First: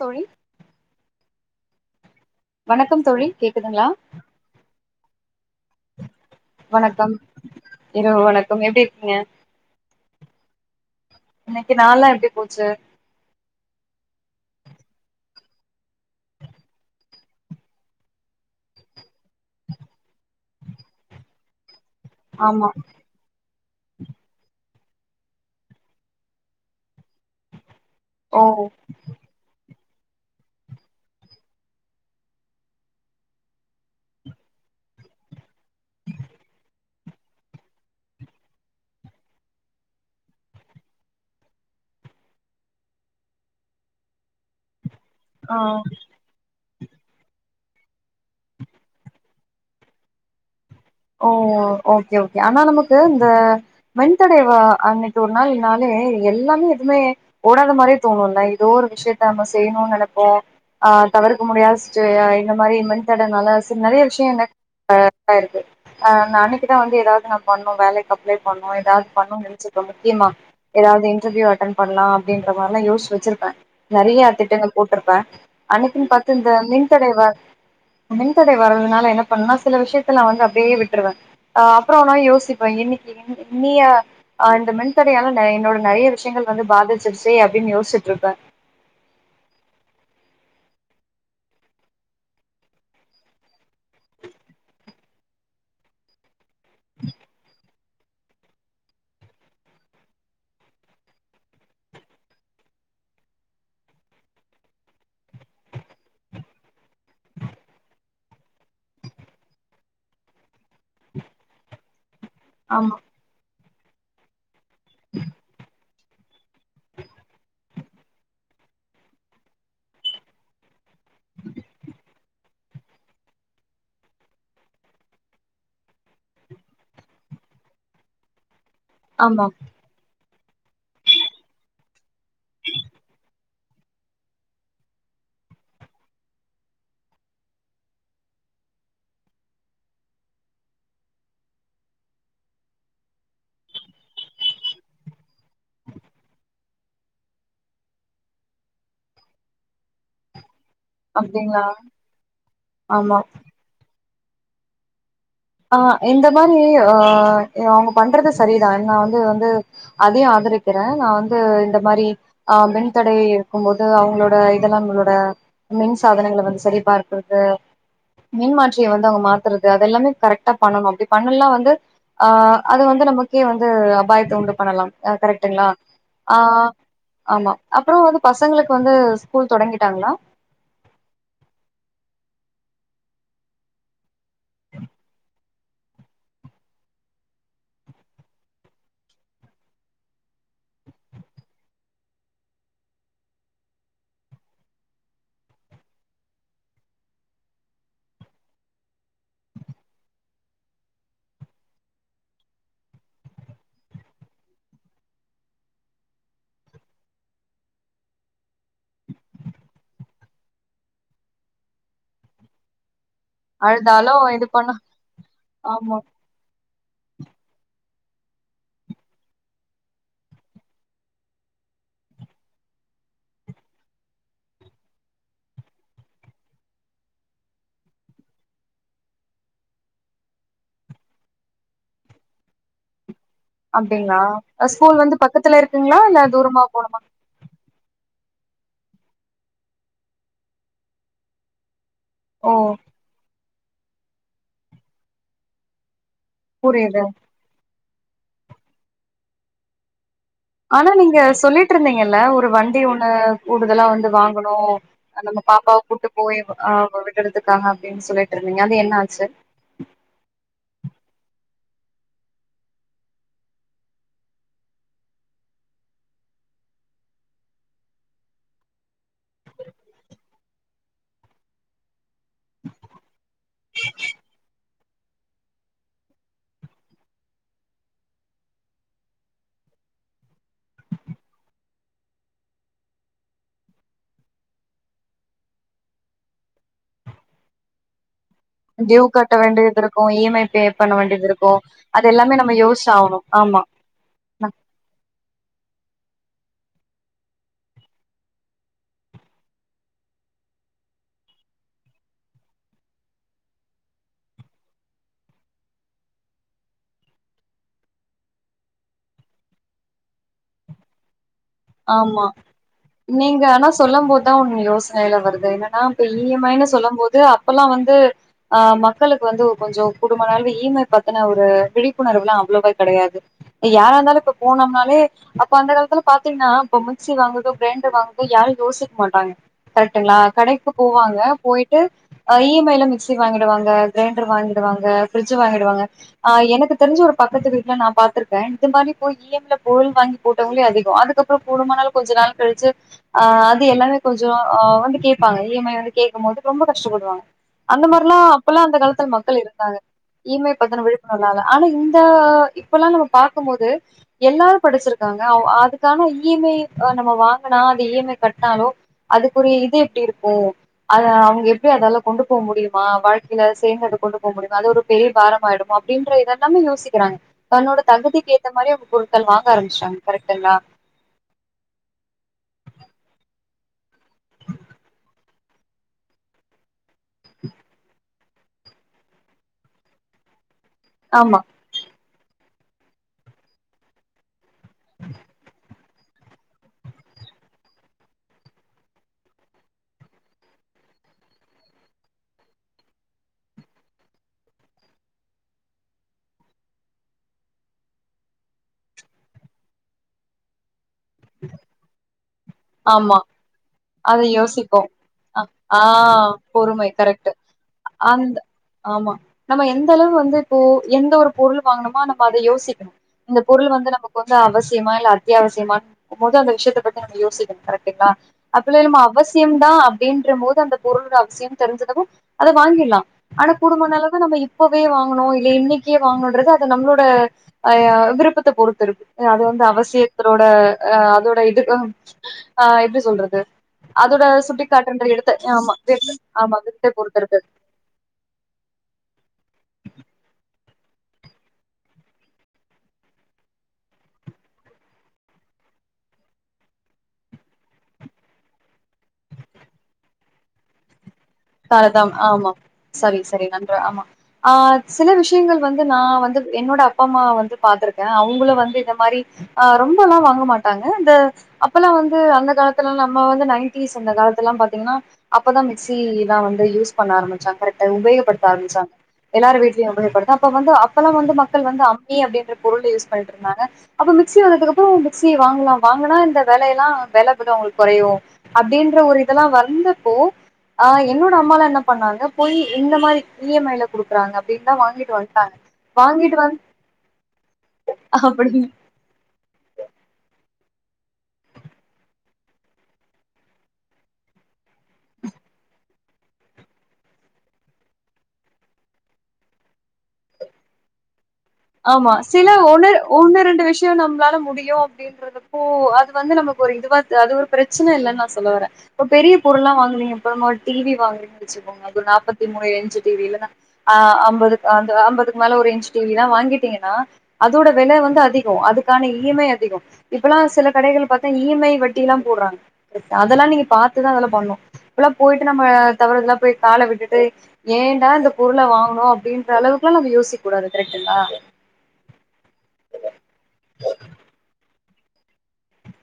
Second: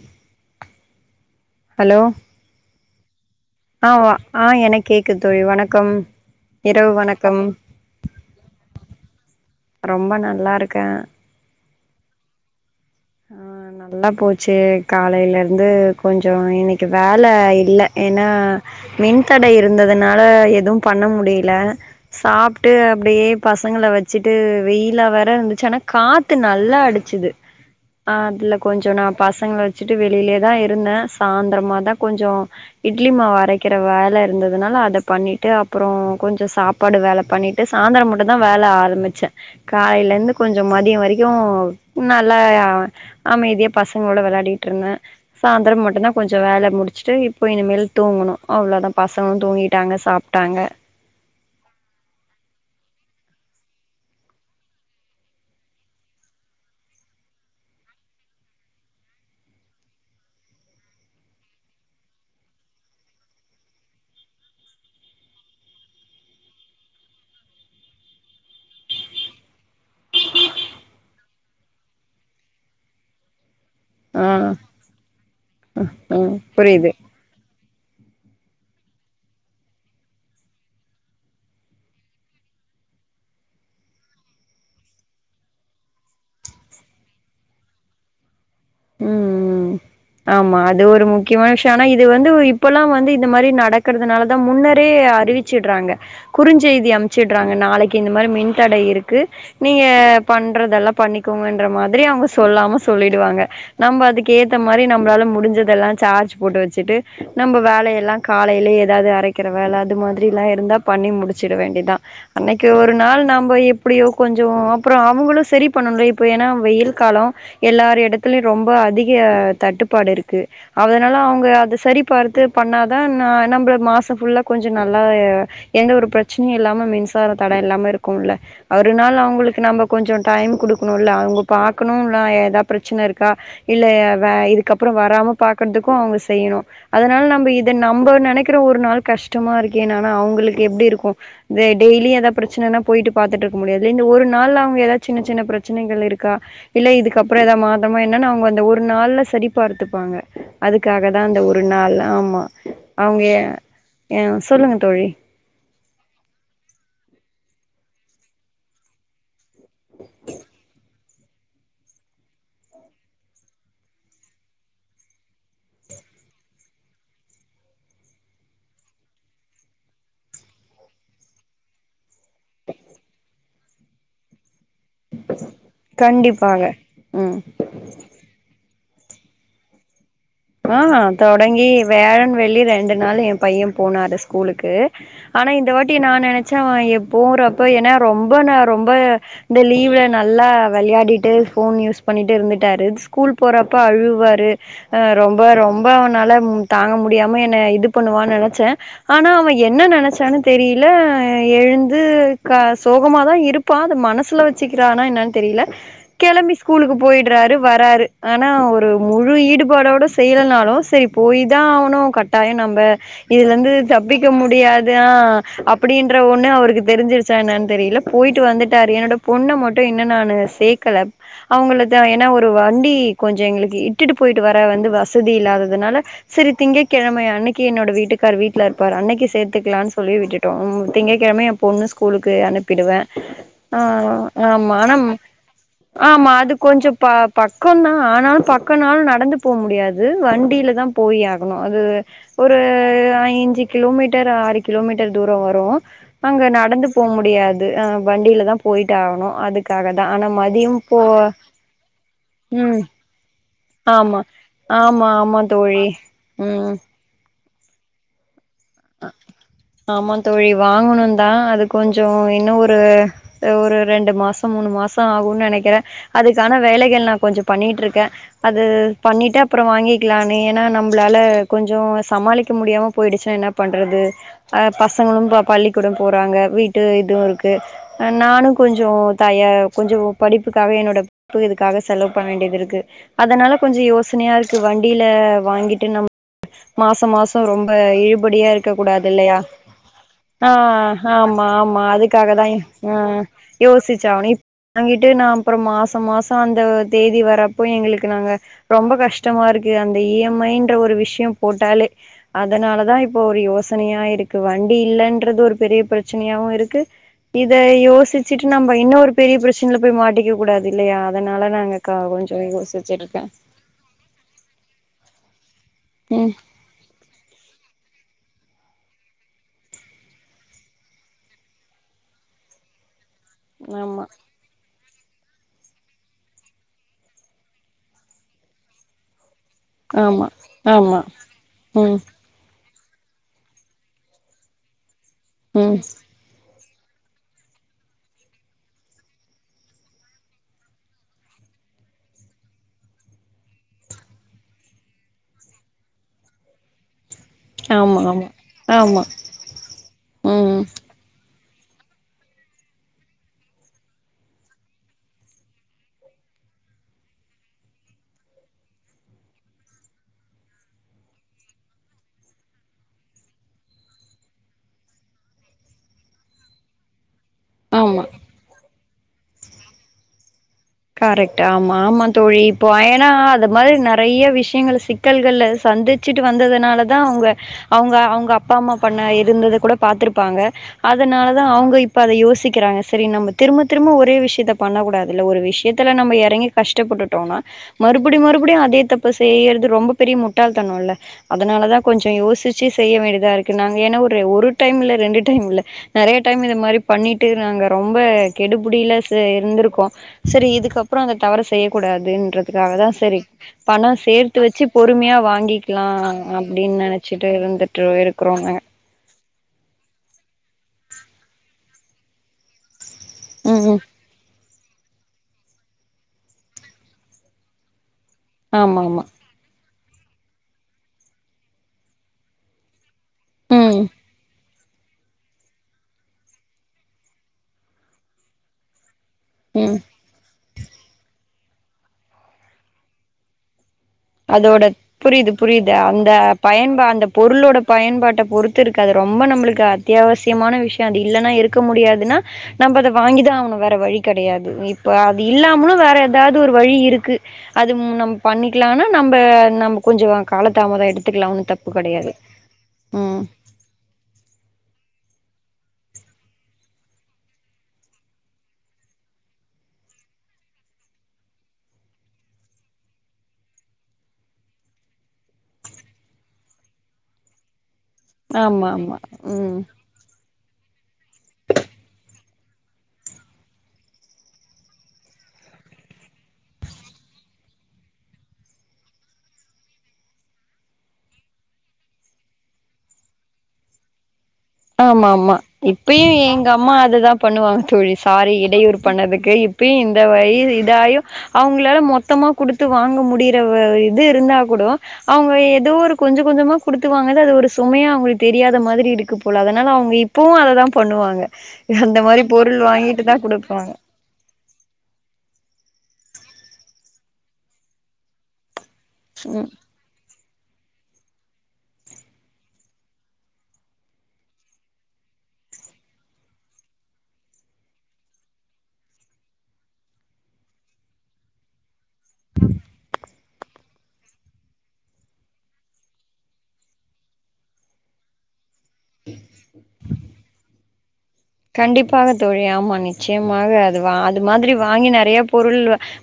தோழி ஹலோ வணக்கம் தோழி கேக்குதுங்களா ஆவ ஆ எனக் கேக்குது தோழி வணக்கம் வணக்கம் இரவு வணக்கம் எப்டி இருக்கீங்க ரொம்ப நல்லாருக்க இன்னக்கி நாள்ல்லா எப்டி போச்சு ல்லா போச்சு காலைலேர்ந்து கொஞ்சோ இன்னக்கி வேல இல்ல ஏனா மின்தடை இருந்ததுனால எது பண்ண முடிய்ல ஆமா சாப்ட்டு அப்டயே பசங்குள வெச்சுட்டு வெயிலா வேற இருந்தச்சு ஆனா காத்து நல்லா அடிச்சிது அ ஓ அதுல கொஞ்சோ நா பசங்ள வெச்சுட்டு வெளிலேதா இருந்த சாந்ரமாதா கொஞ்சோ இட்லி மாவு அரக்கிற வேல இருந்ததுனால அத பண்ணிட்டு அப்புறோ கொஞ்ச சாப் பாடு வேல பண்ணிட்டு சாந்தர மட்டுந்தா வேல ஆரமிச்ச காலைலேர்ந்து கொஞ்ச மதிய வரிக்கு நல்லா அமைதியா பசங்குளோட விளாடிகிட்ருந்த ஆ சாந்துர மட்டுந்தா கொஞ்ச வேல முடிச்சுட்டு இப்போ இனிமேல் தூங்குணு அவ்ளோதா பசங்ளு தூங்கிட்டாங்க சாப்ட்டாங்க ஓ ஓகே ஓகே ஆனா நமக்கு இந்த மின்தடை வ அன்னக்கிட்ட ஒரு நாள் நாலே எல்லாமே எதுமே ஓடாத மாரியே தோணுல இதோ ஒரு விஷ்யத்த நம்ப செய்ணு நெனப்போ அ தவிர்க்க முடியாத சுச்வே அ இந்த மாரி மின் தடைனால சரி நறைய விஷ்ய என்ன அ அ இருக்கு அ நா அன்னக்குதா வந்து எதாவ்து நா பண்ணு வேலைக் அப்ளே பண்ணு எதாவ்து பண்ணு நென்ச்சிர்ப முக்கியமா எதாவ்து இன்டர்யூ அட்டன் பண்லா அப்டின்ற மார்லா யோஷி வச்சிருப்ப ஆ நறியா திட்டங்கள் போட்ருப்ப அன்னக்கின் ம் பாத்து இந்த புரியுது மின்தடை வ மின்தடை வரதுனால என்ன பண்ணுனா சில விஷ்யத்தலா வந்து அப்டே விட்ருவ அ அப்றோ ஒர் நாள் யோசிப்ப என்னிக்கி இன்னது நீயா அ இந்த மின்தடையால டஎன்னோட நறைய விஷ்யங்கள் வந்து பாதிச்சிருச்சு அப்டின் யோஷ்ச்சுட்ருப்ப ம் ம் ம் ஆமா அது ஒரு முக்யமான விஷ்ய ஆனா இது வந்து இப்பொலா வந்து இந்த மரி நடக் குற்துனாலதா முன்னரே அறிவிச்சிட்றாங்க குறுஞ்செய்தி அம்ச்சுட்றாங்க நாளை கி இந்த மாரி மின்தடை இருக்கு நீங்க பண்றதெல்லா பண்ணிக்கோங்கன்ற மாத்ரி அவுங்க சொல்லாம சொல்லிடுவாங்க நம்ப அதுக்கு ஏத்த மாரி நம்ப்ளால முடிஞ்சதெல்லா சார்ஜ் போட்டு வச்சுட்டு நம்ப வேலை எல்லா காலைலே எதாது அரக்கிற வேல அது மாத்ரிலா இருந்தா பண்ணி முடிச்சிட வேண்டிதா அன்னக்கு ஒரு ஆமா நாள் நாம்ப எப்புடியோ கொஞ்சோ அப்புற அவுங்களு செரி பண்ணனுடே ஏனா வெய்யில் காலோ எல்லார் எடத்துலி ரொம்ப அதிக தட்டுப்பாடு இருக்கு அதனால அவுங்க அத சரி பார்த்து பண்ணாதா நா நம்ப்ள மாச ஃபுல்லா கொஞ்ச நல்லா எந்த ஒரு பிரச்சனையு இல்லாம மின்சார தடை இல்லாம இருக்கும்ல்ல அவ்ரு நாள் ஆமா அவ்ங்களுக்கு நம்ப கொஞ்சோ டைம் குடுக்கணுல்ல அவுங்க பாக்குணுல்ல ஏதா பிரச்சன இருக் கா இல்ல ய வே இதுக்கப்புற வராம பாக்கற்துக்கு அவுங்க செய்ணு அதனால நம்ப இத நம்ப நெனக்கிற ஒரு நாள் கஷ்ட்டமா இருக்கே ஆனா அவ்ங்களுக்கு எப்டி இருக்கு தே இந்த டெய்லி எதா பிரச்சனன்னா போயிட்டு பாத்துட்ருக்க முடியாது இந்த ஒரு நாள்ல அவ்ங்க எதா சின்ன சின்ன பிரச்சனைகள் இருக்கா இல்ல இதுக்கப்புற எதா மாதமா என்னன் அவ்ங்க அந்த ஒரு நாள்ல சரி பார்த்துப்பாங்க அதுக்காக தா அந்த அப்டிங்களா ஒரு நாள் ஆமா ஆமா அவுங்க ஏ சொல்லுங்க தோழி ஆ இந்த மாரி ஆ அவுங்க பண்றது சரிதா நா வந்து வந்து அதியு ஆதரிக்கிற நா வந்து இந்த மாரி ஆ மின்தடை இருக்கும்மோது அவ்ங்ளோட இதல்லாங்குளோட மின் சாதனங்கள வந்து சரிபார்க்குற்து மின் மாற்றிய வந்து அவ்ங்க மாத்துறது அதெல்லாமே கரெக்ட் டா பண்ணனு அப்டி பண்ணல்னா வந்து ஆ அது வந்து நமக்கே வந்து அபாயத்த உண்டு பண்ணலா ஆ கரெக்டுங்களா ஆ கண்டிப்பாக ம் ஆமா அப்புறோ வந்து பசங்களுக்கு வந்து ஸ்கூல் தொடங்கிட்டாங்களா ஆ தொடங்கி வியாழன் வெள்ளி ரெண்டு நாளு ஏன் பையன் போனாரு ஸ்கூலுக்கு ஆனா இந்த வாட்டி நா நெனைச்சே ஏ போறப்ப ஏனா ரொம்ப நா ரொம்ப இந்த லீவ்ல நல்லா வெளையாடிட்டு ஃபோன் யூஸ் பண்ணிட்டு இருந்துட்டாரு ஸ்கூல் போறப்ப அழுவாரு அ ரொம்ப ரொம்ப அவனால தாங்க முடியாம என்ன இது பண்ணுவானு நெனச்ச ஆனா அவன் என்ன நெனச்சானு தெரியல எழுந்து கா சோகமாதா இருப் பான் அது மனசுல வச்சுக்கிறானா என்னனு தெரியல கெளம்பி ஸ்கூலுக்கு போயிடுறாரு வராரு ஆனா ஒரு முழு ஈடுபாடோட செய்யலனாலு சரி போயி தா ஆகணு கட்டாயோ நம்ப இதுல இருந்து அழுதாலு தப்பிக்க இது பண்ண முடியாதா ஆமா அப்டின்ற ஒன்னு அவருக்கு தெரிஞ்சிரு ச்சா என்னு தெரியல போயிட்டு வந்துட்டாரு என்னோட பொண்ண மட்டு இன்னு நானு சேக்கல அவுங்கள த ஏனா ஒரு வண்டி கொஞ்சோ எங்களுக்கு இட்டுட்டு போயிட்டு வர வந்து வசதி இல்லாததுனால சரி திங்கக்கெழமை அன்னைக்கி என்னோட வீட்டுக்கார் வீட்ல இருப்பாரு அன்னைக்கி சேர்த்துக்கலானு சொல்லி விட்டு ட்டோம் திங்ககெழம ஏன் பொண்ணு ஸ்கூலுக்கு அனுப்பிடுவே ஆ அப்டிங்களா ஆமா ஆனா ஸ்கூல் வந்து பக்கத்துல இருக்குங்களா இல்ல ஆமா அது தூரமா போனு கொஞ்சோ பா பக்கந்தா ஆனாலு பக்கனாலு நடந்து போக முடியாது வண்டியில தா போய் ஆகணு அது ஓ ஒரு ஐஞ்சு கிலோமீட்டர் ஆறு கிலோமீட்டர் தூரம் வரு அங்க நடந்து புரியுது போ முடியாது ஆர வண்டியில தா போயட்டு ஆகணு அதுக்காக தா ஆனா ம ஆனா நீங்க சொல்லிட்டு இருந்தீங்கல்ல ஒரு வண்டி ம் ஒன்னு கூடுதலா வந்து ஆமா வாங்கணு ஆ ஆமா அது ஆமா நம்ம பாப்பாவ தோழி கூட்டு போய் ம் அ விடுறதுக்காங்க அப்டின் சொல்லிட்ருந்தீங்க அது என்ன ஆச்சு ஆமாங் தோழி வாங்கணுந்தா அது கொஞ்சோ இன்னு ஒரு ஒரு ரெண்டு மாசோ மூணு மாசோ ஆகுனு நெனைக்கிறே அதுக்கான வேலைகள் நா கொஞ்சோ பண்ணிட்ருக்கே அது பண்ணிட்டு அப்றோ வாங்கிக்கலானேனு ஏனா நம்ளால கொஞ்சோ சமாளிக்க முடியாம போயிடுச்சுன்னா என்ன பண்றது அ பசங்களு பள்ளிக்கூடம் போறாங்க வீட்டு இதுவு இருக்கு நானு கொஞ்சோ தய கொஞ்சோ படிப்புக்காக என்னோட இப்போ இதுக்காக செலவு பண்ண வேண்டியதுருக்கு அதனால கொஞ்சோ யோசனையா இருக்கு வண்டியில வாங்கிட்டு நம்ம மாசம் மாசோ ரொம்ப இழுபடியா இருக் டியூ இருக்ககூடாது கட்ட இல்லையா வேண்டியது இருக்கு இ எம் ஐ ஆ பே பண்ண வேண்டியது ஆமா இருக்கு ஆமா அது அதுக்காக எல்லாமே தா நம்ம யோசிச்சு ஆகணு ம் ஆமா யோசிச்சவனே அங்கிட்டு நா அப்றோ மாசம் மாசோ அந்த தேதி வரப்போ எங்களுக்கு நாங்க ரொம்ப கஷ்டமா இருக்கு அந்த இ எம் ஐ ன்ற ஒரு விஷ்யம் போட்டாலே அதனாலதா இப் போ ஒரு யோசனையா இருக்கு வண்டி இல்லன்றது ஒரு பெரிய பிரச்சனயாவு இருக்கு இத யோசிச்சுட்டு நம்ம இன்னு ஒரு பெரிய பிரச்சனைல போய் மாட்டிக்க கூடாது இல்லையா அதனால நாங்க கா ஆமா கொஞ்சோ யோசிச்சிருக்கே நீங்க ஆனா சொல்லம் போது எதோ ஒன்னு யோஸ்னைல வருது என்னன்னா இப்ப இ ம் எம் ஐ ன்னு சொல்லம் போது அப்பெல்லா வந்து ஆ மக்களுக்கு வந்து கொஞ்சோ குடும்ப நலவு இ எம் ஐ பத்துன ஒரு விழிப்புணர்வுல்லா அவ்ளவா கெடையாது யாரா ஆமா இருந்தாலு இப்ப போனம்னாலே அப்ப அந்த அளவுக்குலா பா த்துனா இப்ப மிக்சி வாங்குறது கிரைண்டர் வாங்கறது யாரு யோசிக்க மாட்டாங்க கரெக்டுங்களா ஆமா கடைக்கு ஆமா போவாங்க போயிட்டு ம் ஆ இ எம் ஐ ல மிக்சி வாங்கிடுவாங்க கிரைண்டர் வாங்கிடுவாங்க ஃப்ரிட்ஜ் ம் வாங்கிடுவாங்க ஆ எனக்கு தெரிஞ்சு ஒரு பக்கத்து வீட்ல நா பாத்திருக்கே இது மாரி போய் இ எம் ஐ ல பொருள் வாங்கி போட்டவங்களே அதிகோ அதுக் அதுக்கப்றோ கூடுமான நாள் கொஞ்ச நாள் கழிச்சு ஆ அது எல்லாமே கொஞ்சோ ஆ வந்து கேப்பாங்க இ எம் ஐ வந்து கேக்கு போது ரொம்ப கஷ்டப்படுவாங்க அந்த ஆமா மாரிலா ஆமா அப்பல்லா அந்த ஆமா காலத்துல மக்கள் இருந்தாங்க ஈமை ம் பத்தன்ன விழிப்புணர்வ்னால ஆனா இந்த இப்பெல்லா நம்ம பாக்குபோது எல்லாரு படிச்சிருக்காங்க அவ் அது க்கான இ எம் ஐ ஆ நம்ம வாங்குனா அந்த இ எம் ஐ கட்னாலோ அதுக்குரிய இது எப்டி இருக்கு அத அவுங்க எப்டி அதலா கொண்டு போ முடியுமா வாழ்க்கைல சேங்கர்த கொண்டு போ முடியுமா அது ஒரு பெரிய பாரமாயிடு அப்டின்ற இதெல்லாமே யோசிக்கிறாங்க தன்னோட ஆமா தகுதிக்கு ஏத்த மாரி அவங்க பொருட்கள் வாங்க ஆரம்ச்டாங்க கரெக்டுங்களா கரெக்டு ஆமா ஆமா தோழி இப்ப ஏனா அது [unintelligible] மாரி நெறையா விஷயங்கள்ல சிக்கல்கள்ல சந்திச்சிட்டு வந்ததுனால தா அவுங்க அவுங்க அவுங்க அப் அப்பா அம்மா பண்ண இருந்தத கூட பாத்துருப்பாங்க அதனால ஆமா தா அவங்க இப் ப அத யோசிக்கிறாங்க சரி நம்ம திரும்ப திரும்ப ஒரே விஷயத்த பண்ணக்க கூடாதில்ல ஒரு விஷ இதுல நம்ம எறங்கி கஷ்டப்பட்டுட்டோனா மறுபடி மறுபடியு அதே தப்ப செய்யறது ரொம்ப பெரிய முட்டாள் தனம்ல்ல அதனாலதா கொஞ்சோ யோசிச்சு செய்ய வேண்டியதா இருக்கு நாங்க ஏன்னா ஒரு ஒரு டைம் இல்ல ரெண்டு டைம் இல்ல நெறைய டைம் இத மாறி பண்ணிட்டு நாங்க ரொம்ப கெடுபுடியில செ இருந்திருக்கோ செரி இதுக்கப்பறோ அந்த தவற செய்ய கூடாதுன்றதுக்காக தான்க் ஆமா செரி பணம் அத சேர்த்து வச்சு யோசிப்போ பொறுமையா அ ஆ வாங்கிக்கலா அப்டின்னு பொறுமை கரெக்ட் நெனைச்சிட்டு இருந்துட்டுகரூகக்ஷக் அந்த இருக்கிறோங்க ஆமா நம்ம எந்த அளவு வந்து இப்போ எந்த ஒரு பொருளு வாங்கணுமோ அந்த நம்ம அத யோசிக்குணு இந்த ம் பொருளு ம் வந்து நமக்கு வந்து அவசியமா இல்ல அத்தியாவசியமா போது அந்த விஷியத்த பத்தி நம்ம யோசிக் கரெட்டுங்க்ளா அப்டிலா ஆமா இல்ல நம்ம ஆமா அவ சியம்தா அப்டின்றம்போது அந்த பொருள் அவசியம் தெரிஞ்சிதவு அத வாங்கிட்லா ஆனா ம் கூடுமான அளவு நம்ம இப் அப்பவே வாங்கணு இல்ல இன்னைக்கே வாங்கணுன்றது அது நம்மளோட அ விருப்பத்த பொறுத்து இருக்கு அது வந்து ம் அவசியத்ரோட அ அதோட இது ஆ ஆ எப்டி சொல்றது அதோட சுட்டிக்காட்டுன்ற புரியுது எடுத்து புரியுது ஆமா அந்த [unintelligible] ஆமா பயன்பா [unintelligible] அந்த பொறுத்து இருக்கு பொருளோட பயன்பாட்ட பொறுத்து இருக்கு அது ரொம்ப நம்மளுக்கு அத்தியாவசியமான விஷியோ அது இல்லன்னா இருக்க முடியாதுன்னா நம்ம அத வாங்கிதா ஆகணு வேற வழி கெடையாது இப்ப அது இல்லாம வேற ஏதாவுது ஒரு வழி இருக்கு அது ம் நம்ம பண்ணிக்லானா நம்ப நம்ம கொஞ்சோ காலத் தாமதோ எடுத்துக்குலா [unintelligible] ஆமா சரி சரி நன்று ஆமா ஆ சில விஷியங்கள் வந்து நா வந்து என்னோட அப்பா அம்மாவ வந்து பாத்துருக்க அவுங்களு வந்து இந்த மாரி ஆ ரொம்பலா வாங்க மாட்டாங்க இந்த அப்பல்லா வந்து அந்த காலத்துல நம்ம வந்து நைன்டிஸ் அந்த காலத்துலா பாத்தீங்கன்னா அப்பதா மிக்சி தா வந்து யூஸ் பண்ண ஆரம்மிச்சாங்க கரேக்ட உபயோப்படுத்த ஆமா ஆரம்பிச்சாங்க ஆமா எல்லார் ம் வீட்லியு பயோப்படுத்த அப்ப வந்து அப்பெல்லா வந்து மக்கள் வந்து அம்மி அப்டின்ற பொருள யூஸ் பண்ணிட்டு இருந்தாங்க அப்ப மிக்சி வந்ததுக்குப்புறோ மிக்சி வாங்கலா வாங்குனா இந்த வேலையெல்லா வேல கூட உங்களுக்கு கொறையு அப்டின்ற ஒரு இதெல்லா வந்தப்போ ஆ என்னோட அம்மால என்ன பண்ணாங்க போய் இந்த மாதிரி இ எம் ஐல போ குடுக்றாங்க அப்டின்னா ஆமாமா இப்பயு எங்க அம்மா அததா பண்ணுவாங்க தோழி சாரி அப்டிங்க இடையூறு பண்ணதுக்கு இப்பெயு இந்த வயது இதாயு அவங்களால மொத்தமா குடுத்து வாங்க முடியற வ இது இருந்தா கூடோ அவங்க ஏதோ ஒரு கொஞ்ச கொஞ்சமா குடுத்து வாங்கற்து அது ஒரு சுமையா அவுங்களுக்கு தெரியாத மாதிரி இருக்கு போ ல அதனால அவங்க இப்பவு அததா பண்ணுவாங்க அந்த ஆமா மாரி சில பொருள் ஒன்னு வாங்கிட்டு தா ஒன்னு ரெண்டு குடுப்பாங்க விஷியோ நம்மளால முடியு அப்டின்றதுப்போ அது வந்து நமக்கு ஒரு இதுவா அது ஒரு பிரச்சன இல்லன்னு நா சொல்ல வறே இப்ப பெரிய ம் பொருள்ல்லாம் வாங்குவீங்க டி வி வாங்குறீங்கச்சு [unintelligible] நாற்பத்தி மூணு இஞ்சு டி வி இல்லனா அம்பது அம்பதுக்கு மேல ஒரு இஞ்சு டி வி தான் வாங்கி கேட்டீங்கன்னா அதோட வெலை வந்து அதிகம் அதுக்கான இ எம் ஐ அதிகம் இப்பல்லாம் சில கடைகள் பாத்தா இ எம் ஐ வட் ட்டிலாம் போறாங்க அதெல்லாம் நீங்க பாத்து தான் அதெல்லாம் பண்ணும் அப்பல்லாம் போயிட்டு நம்ம தவறுதெலாம் போய் கால விட்டுட்டு ஏன்டா இந்த பொருள வாங்ணோ அப்டின்ற அளவுக்கெல்லாம் நம்மயோசிக்க கூடாது கரெக்டுங்களா கண்டிப்பாக தோழி ஆமாம் நிச்சயமாக அது வா அது மாதிரி வாங்கி நெறைய பொருள்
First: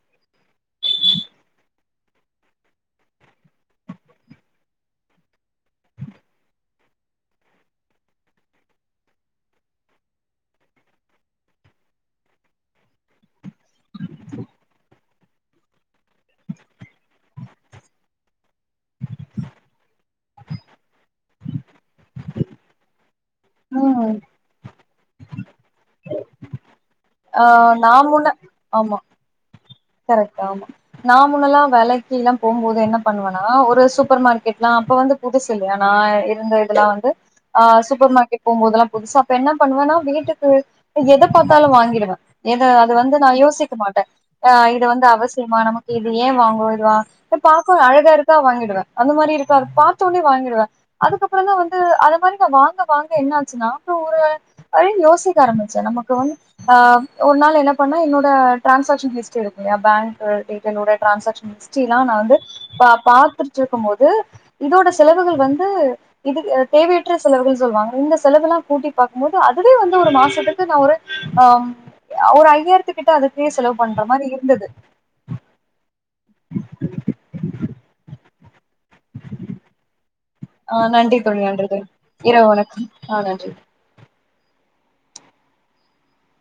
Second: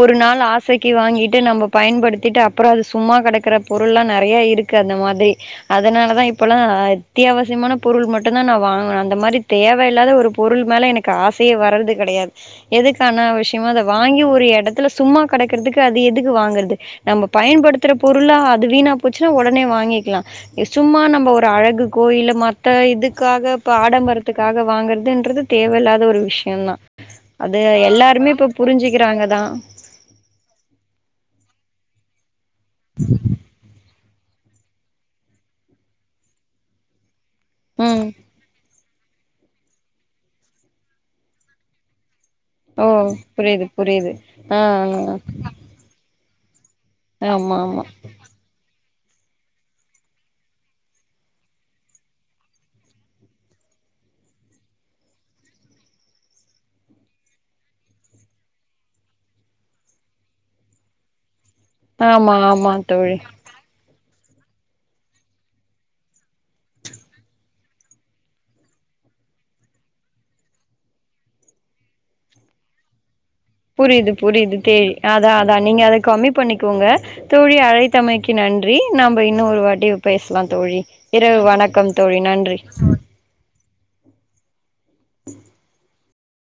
ஒரு நாள் ஆசைக்கு வாங்கிட்டு நம்ம பயன்படுத்திட்டு அப்றோ அது சும்மா கெடக்கிற பொருள்லாம் நெறைய இருக்குது அந்த மாதிரி அதனால தான் இப்பெல்லாம் அத்தியாவசியமான பொருள் மட்டும் தான் நான் வாங்கணும் அந்த மாதிரி தேவ தேவ இல்லாத ஒரு பொருள் மேல எனக்கு ஆசையே வர்றது கெடையாது எதுக்கு அனா விஷயமா அத வாங்கி ஒரு எடத்துல சும்மா கெடைக்கறதுக்கு அது எதுக்கு எதுக்கு வாங்கறது நம்ம பயன்படுத்துற பொருளா அது வீணா போச்சுன்னா ஒடனே வாங்கிக்கலாம் சும்மா நம்ம ஒரு அழகுக்கோ இல்ல மத்த இதுக்காக இப்ப ம் ஆடம்பரத்துக் க்காக வாங்கறதுன்றது தேவயில்லாத ஒரு விஷயம் தான் ஆ அத நா முன்ன எல்லாருமே இப்ப ஆமா புரிஞ்சுக்கிறாங்க தான் கரெக்ட் ஆமா நா முன்னெலாம் வேலைக்குலாம் போகும்போது என்ன பண்ணுவெனா ஒரு சூப்பர் மார்கெ அப்ப வந்து புதுசு இல்லயா நா இருந்த இதுலாம் வந்து ஆ ம் சூப்பர் மார்க்கெட் போகும்போதுலாம் புதுசா இப்ப என்ன பண்ணுவேன்னா வீட்டுக்கு எத பாத்தாலும் வாங்கிடுவேன் எத ஓ அத வந்து நா புரியுது யோசிக்க மாட்டேன் புரியுது ஆ இது வந்து அவசியமா நமக்கு இது ஏன் வாங்குனும் இத ஆமா பாக்க ஆமா அழகா இருக் சுனா வாங்கிடுவேன் அந்த மாரி இருக்க அத பாத்தோனே வாங்கிடுவேன் அதுக்கப்பறம் தான் வந்து அத மாறி நான் வாங்க வாங்க என்ன ஆச்சுன்னா அப்றோ ஒரு அதே யோசிக்க ஆரம்ச்சேன் நமக்கு வந்து ஆ ஒரு நாள் என்ன பண்ணே என்னோட டிரான்சாக்ஷன் ஹிஸ்ட் ட்ரி எடுக்கைலயா பேங்க் டீட்டைல் டிரான்சாகஷன் ஹிஸ்ட்ரி எல்லாம் நா ஆமா வந்து ஆமா தோழி பாத்து ருக்கும் போது இதோட செலவுகள் வந்து இது தேவயற்ற செலவுகள் சொல்லுவாங்க இந்த செலவெலாம் கூட்டி பாக்கும்போது அதுவே வந்து ஒரு மாசத்துக்கு நா ஒரு ஆ ஒரு ஐயாயிரத்து கிட்ட அதுக்கே செலவு பண்ணே புரியுது புரியுது தேய் அதான் அதான் நீங்க அத கம்மி பண்ணிக்கோங்க தோழி அழை த்தமைக்கு நன்றி நம்ப இன்னும் ஒரு வாட்டி பேசலாம் தோழி ஆ நன்றி இரவு தோழி நன்றி வணக்கம் தோழி இரவு நன்றி வணக்கம் ஆ நன்றி [inaudible]